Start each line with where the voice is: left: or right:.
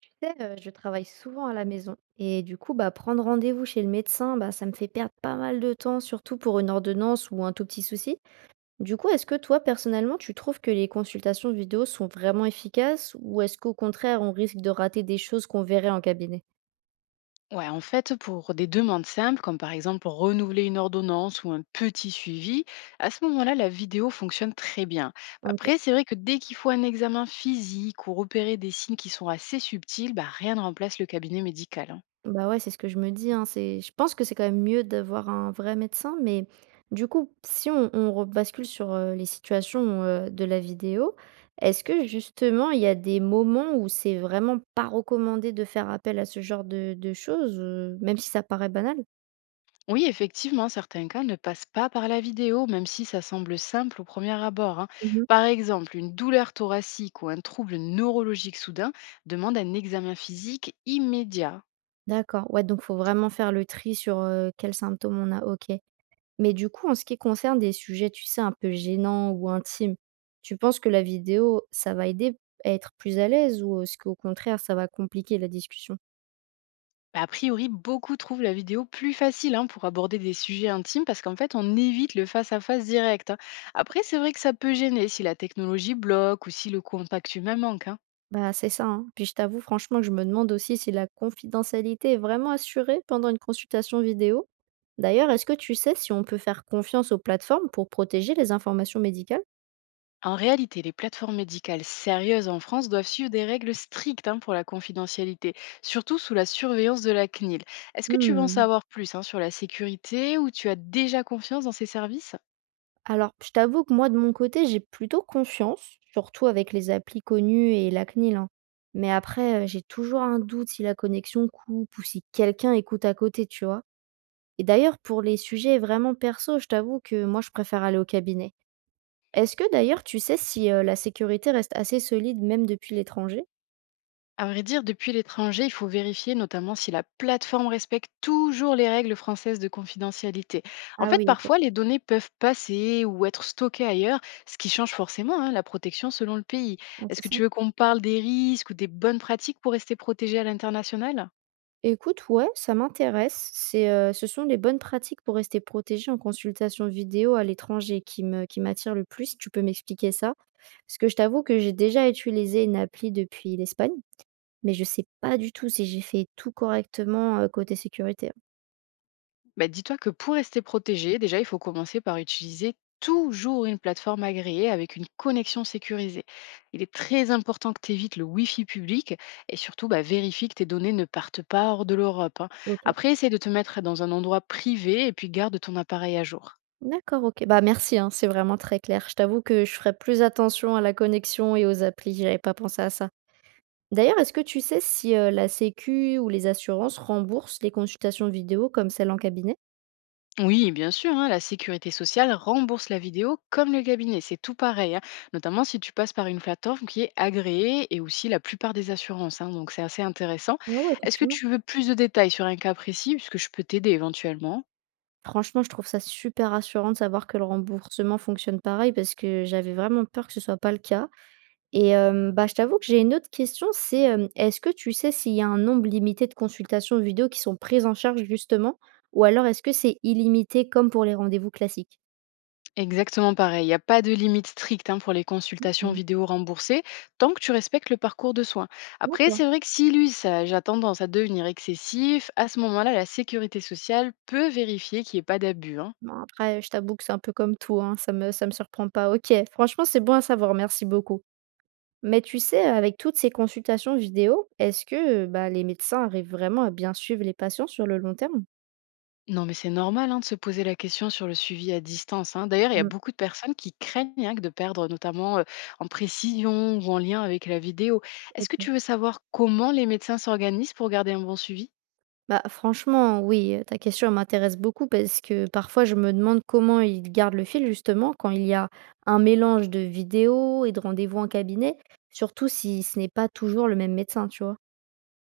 right: Tu sais, je travaille souvent à la maison et du coup, bah, prendre rendez-vous chez le médecin, bah, ça me fait perdre pas mal de temps, surtout pour une ordonnance ou un tout petit souci. Du coup, est-ce que toi, personnellement, tu trouves que les consultations vidéo sont vraiment efficaces ou est-ce qu'au contraire, on risque de rater des choses qu'on verrait en cabinet?
left: Ouais, en fait, pour des demandes simples, comme par exemple renouveler une ordonnance ou un petit suivi, à ce moment-là, la vidéo fonctionne très bien.
right: OK.
left: Après, c'est vrai que dès qu'il faut un examen physique ou repérer des signes qui sont assez subtils, bah, rien ne remplace le cabinet médical, hein.
right: Bah, ouais, c'est ce que je me dis, hein, c'est je pense que c'est quand même mieux d'avoir un vrai médecin, mais du coup, si on rebascule sur, les situations, de la vidéo, est-ce que justement il y a des moments où c'est vraiment pas recommandé de faire appel à ce genre de choses, même si ça paraît banal?
left: Oui, effectivement, certains cas ne passent pas par la vidéo, même si ça semble simple au premier abord, hein.
right: Mmh.
left: Par exemple, une douleur thoracique ou un trouble neurologique soudain demande un examen physique immédiat.
right: D'accord, ouais, donc faut vraiment faire le tri sur, quels symptômes on a, OK. Mais du coup, en ce qui concerne des sujets, tu sais, un peu gênants ou intimes, tu penses que la vidéo, ça va aider à être plus à l'aise ou est-ce qu'au contraire, ça va compliquer la discussion?
left: Bah, a priori, beaucoup trouvent la vidéo plus facile, hein, pour aborder des sujets intimes parce qu'en fait, on évite le face-à-face direct, hein. Après, c'est vrai que ça peut gêner si la technologie bloque ou si le contact humain manque, hein.
right: Bah, c'est ça, hein. Puis je t'avoue franchement que je me demande aussi si la confidentialité est vraiment assurée pendant une consultation vidéo. D'ailleurs, est-ce que tu sais si on peut faire confiance aux plateformes pour protéger les informations médicales?
left: En réalité, les plateformes médicales sérieuses en France doivent suivre des règles strictes, hein, pour la confidentialité, surtout sous la surveillance de la CNIL. Est-ce que tu veux en
right: Mmh.
left: savoir plus, hein, sur la sécurité ou tu as déjà confiance dans ces services?
right: Alors, je t'avoue que moi, de mon côté, j'ai plutôt confiance, surtout avec les applis connues et la CNIL, hein. Mais après, j'ai toujours un doute si la connexion coupe ou si quelqu'un écoute à côté, tu vois? Et d'ailleurs, pour les sujets vraiment perso, je t'avoue que moi, je préfère aller au cabinet. Est-ce que d'ailleurs, tu sais si, la sécurité reste assez solide même depuis l'étranger?
left: À vrai dire, depuis l'étranger, il faut vérifier notamment si la plateforme respecte toujours les règles françaises de confidentialité. En
right: Ah
left: fait,
right: oui, OK.
left: parfois, les données peuvent passer ou être stockées ailleurs, ce qui change forcément, hein, la protection selon le pays.
right: Ouais, c'est
left: Est-ce que
right: ça.
left: tu veux qu'on parle des risques ou des bonnes pratiques pour rester protégé à l'international?
right: Écoute, ouais, ça m'intéresse. C'est, ce sont les bonnes pratiques pour rester protégé en consultation vidéo à l'étranger qui m'attire le plus. Si tu peux m'expliquer ça? Parce que je t'avoue que j'ai déjà utilisé une appli depuis l'Espagne, mais je sais pas du tout si j'ai fait tout correctement, côté sécurité.
left: Bah, dis-toi que pour rester protégé, déjà, il faut commencer par utiliser toujours une plateforme agréée avec une connexion sécurisée. Il est très important que tu évites le Wi-Fi public et surtout bah, vérifie que tes données ne partent pas hors de l'Europe, hein.
right: OK.
left: Après, essaye de te mettre dans un endroit privé et puis garde ton appareil à jour.
right: D'accord, OK. Bah, merci, hein, c'est vraiment très clair. Je t'avoue que je ferai plus attention à la connexion et aux applis, j'avais pas pensé à ça. D'ailleurs, est-ce que tu sais si, la sécu ou les assurances remboursent les consultations vidéo comme celles en cabinet?
left: Oui, bien sûr, hein, la sécurité sociale rembourse la vidéo comme le cabinet, c'est tout pareil, hein, notamment si tu passes par une plateforme qui est agréée et aussi la plupart des assurances, hein, donc c'est assez intéressant.
right: Ouais, ouais,
left: Est-ce que
right: effectivement.
left: tu veux plus de détails sur un cas précis, puisque je peux t'aider éventuellement?
right: Franchement, je trouve ça super rassurant de savoir que le remboursement fonctionne pareil parce que j'avais vraiment peur que ce soit pas le cas et bah, je t'avoue que j'ai une autre question, c'est, est-ce que tu sais s'il y a un nombre limité de consultations vidéo qui sont prises en charge justement? Ou alors est-ce que c'est illimité comme pour les rendez-vous classiques?
left: Exactement pareil, il n'y a pas de limite stricte, hein, pour les consultations
right: Mmh.
left: vidéo remboursées tant que tu respectes le parcours de soins. Après,
right: D'accord.
left: c'est vrai que si l'usage a tendance à devenir excessif, à ce moment-là, la sécurité sociale peut vérifier qu'il n'y ait pas d'abus, hein.
right: Bon après, je t'avoue que c'est un peu comme tout, hein, ça me surprend pas. OK, franchement, c'est bon à savoir, merci beaucoup. Mais tu sais, avec toutes ces consultations vidéo, est-ce que, bah, les médecins arrivent vraiment à bien suivre les patients sur le long terme?
left: Non, mais c'est normal, hein, de se poser la question sur le suivi à distance, hein. D'ailleurs, il y a
right: Mmh.
left: beaucoup de personnes qui craignent, hein, que de perdre, notamment en précision ou en lien avec la vidéo. Est-ce que
right: OK.
left: tu veux savoir comment les médecins s'organisent pour garder un bon suivi?
right: Bah, franchement, oui, ta question elle m'intéresse beaucoup parce que parfois je me demande comment ils gardent le fil justement quand il y a un mélange de vidéos et de rendez-vous en cabinet, surtout si ce n'est pas toujours le même médecin, tu vois?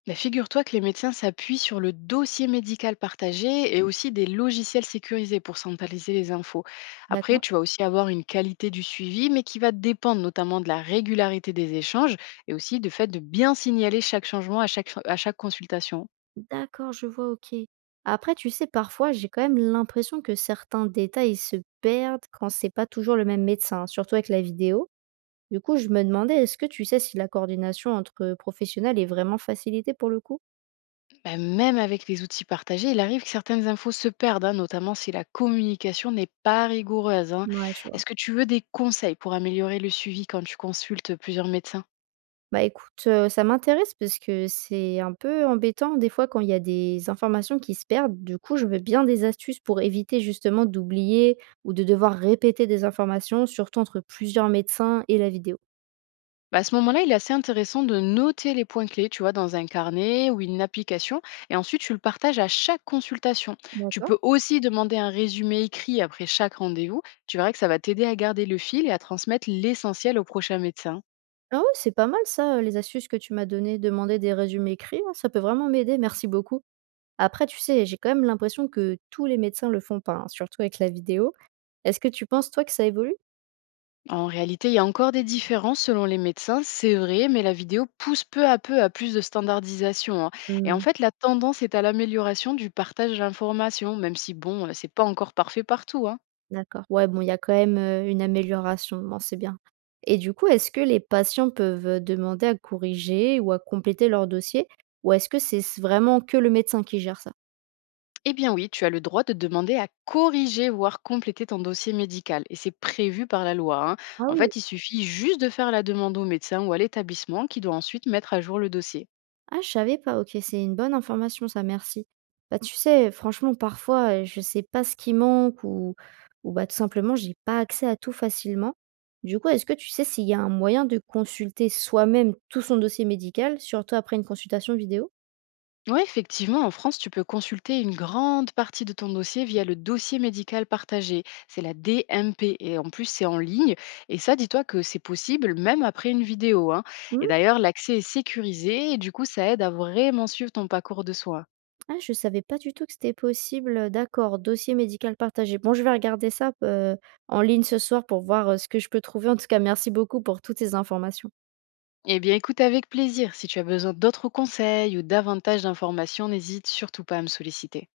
left: Bah, figure-toi que les médecins s'appuient sur le dossier médical partagé et aussi des logiciels sécurisés pour centraliser les infos. Après,
right: D'accord.
left: tu vas aussi avoir une qualité du suivi, mais qui va dépendre notamment de la régularité des échanges et aussi du fait de bien signaler chaque changement à chaque consultation, hein.
right: D'accord, je vois, OK. Après, tu sais, parfois j'ai quand même l'impression que certains détails se perdent quand c'est pas toujours le même médecin, surtout avec la vidéo. Du coup, je me demandais, est-ce que tu sais si la coordination entre professionnels est vraiment facilitée pour le coup?
left: Bah, même avec les outils partagés, il arrive que certaines infos se perdent, hein, notamment si la communication n'est pas rigoureuse, hein.
right: Ouais, je vois.
left: Est-ce que tu veux des conseils pour améliorer le suivi quand tu consultes plusieurs médecins?
right: Bah écoute, ça m'intéresse parce que c'est un peu embêtant des fois quand il y a des informations qui se perdent. Du coup, je veux bien des astuces pour éviter justement d'oublier ou de devoir répéter des informations, surtout entre plusieurs médecins et la vidéo.
left: Bah, à ce moment-là, il est assez intéressant de noter les points clés, tu vois, dans un carnet ou une application, et ensuite tu le partages à chaque consultation. Tu
right: D'accord.
left: peux aussi demander un résumé écrit après chaque rendez-vous. Tu verras que ça va t'aider à garder le fil et à transmettre l'essentiel au prochain médecin.
right: Ah ouais, c'est pas mal ça, les astuces que tu m'as données. Demander des résumés écrits, hein, ça peut vraiment m'aider. Merci beaucoup. Après, tu sais, j'ai quand même l'impression que tous les médecins le font pas, hein, surtout avec la vidéo. Est-ce que tu penses, toi, que ça évolue?
left: En réalité, il y a encore des différences selon les médecins, c'est vrai, mais la vidéo pousse peu à peu à plus de standardisation, hein. Et en
right: Mmh,
left: fait, la tendance est à l'amélioration du partage d'informations, même si bon, c'est pas encore parfait partout, hein.
right: d'accord. Ouais, bon, il y a quand même, une amélioration, bon, c'est bien. Et du coup, est-ce que les patients peuvent, demander à corriger ou à compléter leur dossier? Ou est-ce que c'est s vraiment que le médecin qui gère ça?
left: Eh bien oui, tu as le droit de demander à corriger, voire compléter ton dossier médical, et c'est prévu par la loi, hein.
right: Ah
left: En
right: oui.
left: fait, il suffit juste de faire la demande au médecin ou à l'établissement qui doit ensuite mettre à jour le dossier.
right: Ah, je savais pas, OK, c'est une bonne information ça, merci. Bah, tu sais, franchement, parfois, je sais pas ce qui manque ou bah, tout simplement, j'ai pas accès à tout facilement. Du coup, est-ce que tu sais s'il y a un moyen de consulter soi-même tout son dossier médical, surtout après une consultation vidéo?
left: Oui, effectivement, en France, tu peux consulter une grande partie de ton dossier via le dossier médical partagé. C'est la DMP et en plus, c'est en ligne. Et ça, dis-toi que c'est possible même après une vidéo, hein. Et
right: Mmh,
left: d'ailleurs, l'accès est sécurisé et du coup, ça aide à vraiment suivre ton parcours de soins.
right: ah, je savais pas du tout que c'était possible, d'accord, dossier médical partagé. Bon, je vais regarder ça, en ligne ce soir pour voir, ce que je peux trouver. En tout cas, merci beaucoup pour toutes ces informations.
left: Eh bien, écoute avec plaisir. Si tu as besoin d'autres conseils ou davantage d'informations, n'hésite surtout pas à me solliciter.